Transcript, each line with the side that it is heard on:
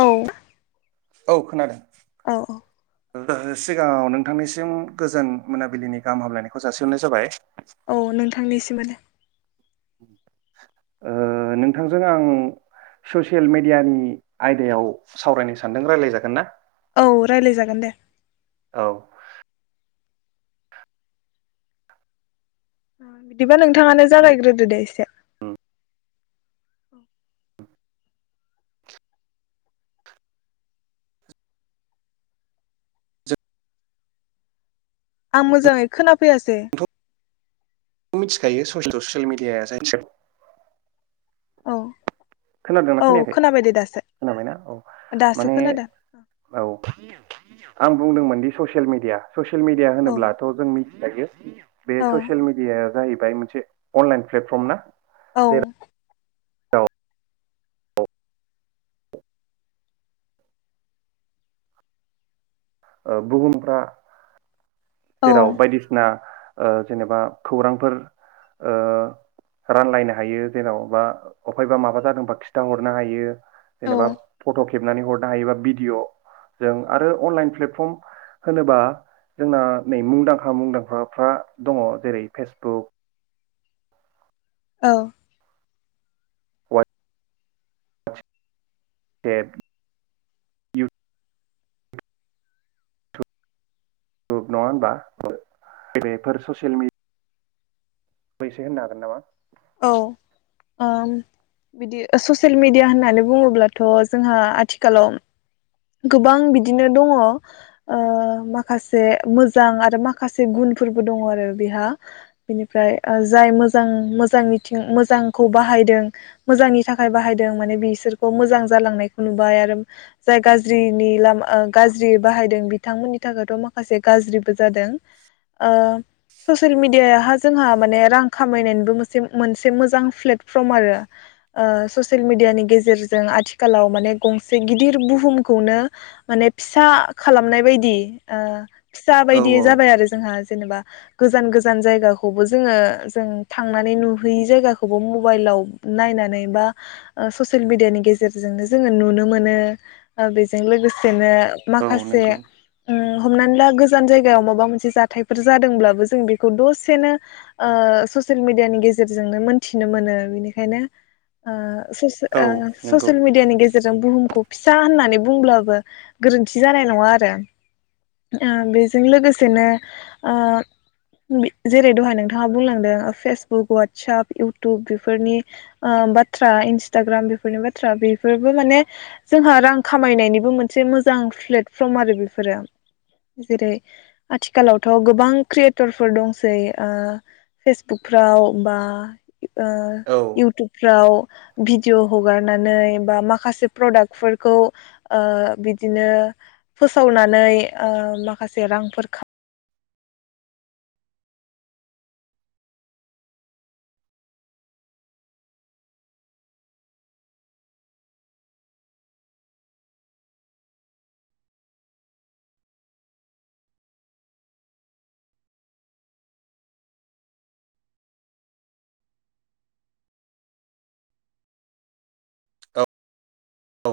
left: औ।
right: औ खोनादों।
left: औ औ।
right: सिगाङाव नोंथांनिसिम गोजोन मोनाबिलिनि गाहाम हामलायनायखौ जासिहरनाय जाबाय।
left: औ नोंथांनिसिमबो।
right: ओ नोंथांजों आं ससियेल मेडियानि आयदायाव सावरायनो सानदों रायलायजागोन ना।
left: औ रायलाय जागोन दे।
right: औ।
left: बिदि बा नोंथाङानो
right: उम
left: जागायग्रोदो दे एसे आं मोजाङै खोनाफैयासै।
right: जोंथ' [unintelligible]
left: औ
right: खोनादोंना
left: औ
right: खोनायाखै
left: खोनाबाय दे दासो
right: खोनाबायना औ
left: दासो
right: माने
left: खोनादों
right: औ आं बुंदोंमोन दि ससियेल मिडिया। ससियेल मिडिया
left: औ
right: होनोब्लाथ' जों मिथिखायो। [inaudible] बे
left: औ
right: ससियेल मिडियाया जाहैबाय मोनसे अनलाइन प्लेटफर्म ना
left: औ
right: जेराव ओ बुहुमफ्रा जेराव
left: औ
right: बायदिसिना ओ जेनेबा खौरांफोर ओ रानलायनो हायो जेन'बा अफायबा माबा जादोंबा खिथाहरनो हायो। जेनेबा फट' खेबनानै हर नो हायो बा भिडिअ जों आरो अनलाइन प्ले टफर्म होनोबा जोंना नै मुंदांखा मुंदांखाफ्रा दङ जेरै फेसबुक
left: औ
right: [inaudible] औ नङा होमबा बेफोर ससियेल मिड। फैसे होननो हागोन नामा।
left: औ ओम बिदि ओ ससेल मिेडिया होननानै बुङोब्लाथ जोंहा आथिखालाव। गोबां बिदिनो दङ ओ माखासे मोजां आरो माखासे गुनफोरबो दङ आरो बेहा बिनिफ्राय जाय मोजां मोजां मिथिं मोजांखौ बाहायदों मोजांनि थाखाय बाहायदों माने बिसोरखौ मोजां जालांनायखौ नुबाय आरो जाय गाज्रि। जौ नि लामा गाज्रि बाहायदों बिथांमोननि थाखायथ माखासे गाज्रिबो जादों ओ ससियेल मिडियाह जोंहा माने रां खामायनायनिबो मोनसे मोनसे मोजां प्लेटफर्म आरो ससिेल मिडियानि गेजेरजों आथिखालाव माने गंसे गिदिर बुहुम। खौनो माने फिसा खालामनाय बायदि ओ। फिसा
right: औ
left: बायदियै
right: औ
left: जाबाय आरो जोंहा। जेनेबा गोजान गोजान जायगाखौबो जोङो जों थांनानै नुहैयि जायगाखौबो जोङो मबाइलाव नायनानै बा ससियेल मिेडियानि गेजेरजोंनो जोङो नुनो मोनो। ओ बेजों लोगोसेनो।
right: औ
left: माखासे
right: नंगौ
left: ओम हमनानै ला गोस। गोजान जायगायाव माबा मोनसे जाथायफोर जादोंब्लाबो जों बेखौ दसेनो ओ ससेल मिेडियानि गेजेरजोंनो मोनथिनो मोनो बेनिखायनो ओ। ससे
right: औ
left: ओ
right: नंगौ
left: ससियेल मिडियानि गेजेरजों बुहुमखौ। फिसा होननानै। बे बुंब्लाबो गोरोनथि जानाय नङा आरो ओ बेजों लोगोसेनो ओ जै दहाय नोंथाङा बुंलांदों फेसबुक वावटसाप इउटुब बेफोरनि ओम बाथ्रा इन्सटाग्राम बेफोरनि बाथ्रा बेफोरबो माने जोंहा रां। खामायनायनिबो मोनसे मोजां प्लेटफर्म आरो बेफोरो जेरै आथिखालावथ' गोबां क्रियेटरफोर दंसै फेसबुकफ्राव बा ओ
right: औ
left: इउटुबफ्राव। भिडिअ हगारनानै बा माखासे प्रडाक फोरखौ। ओ बिदिनो फोसावनानै ओ माखासे रांफोर खा।
right: औ औ।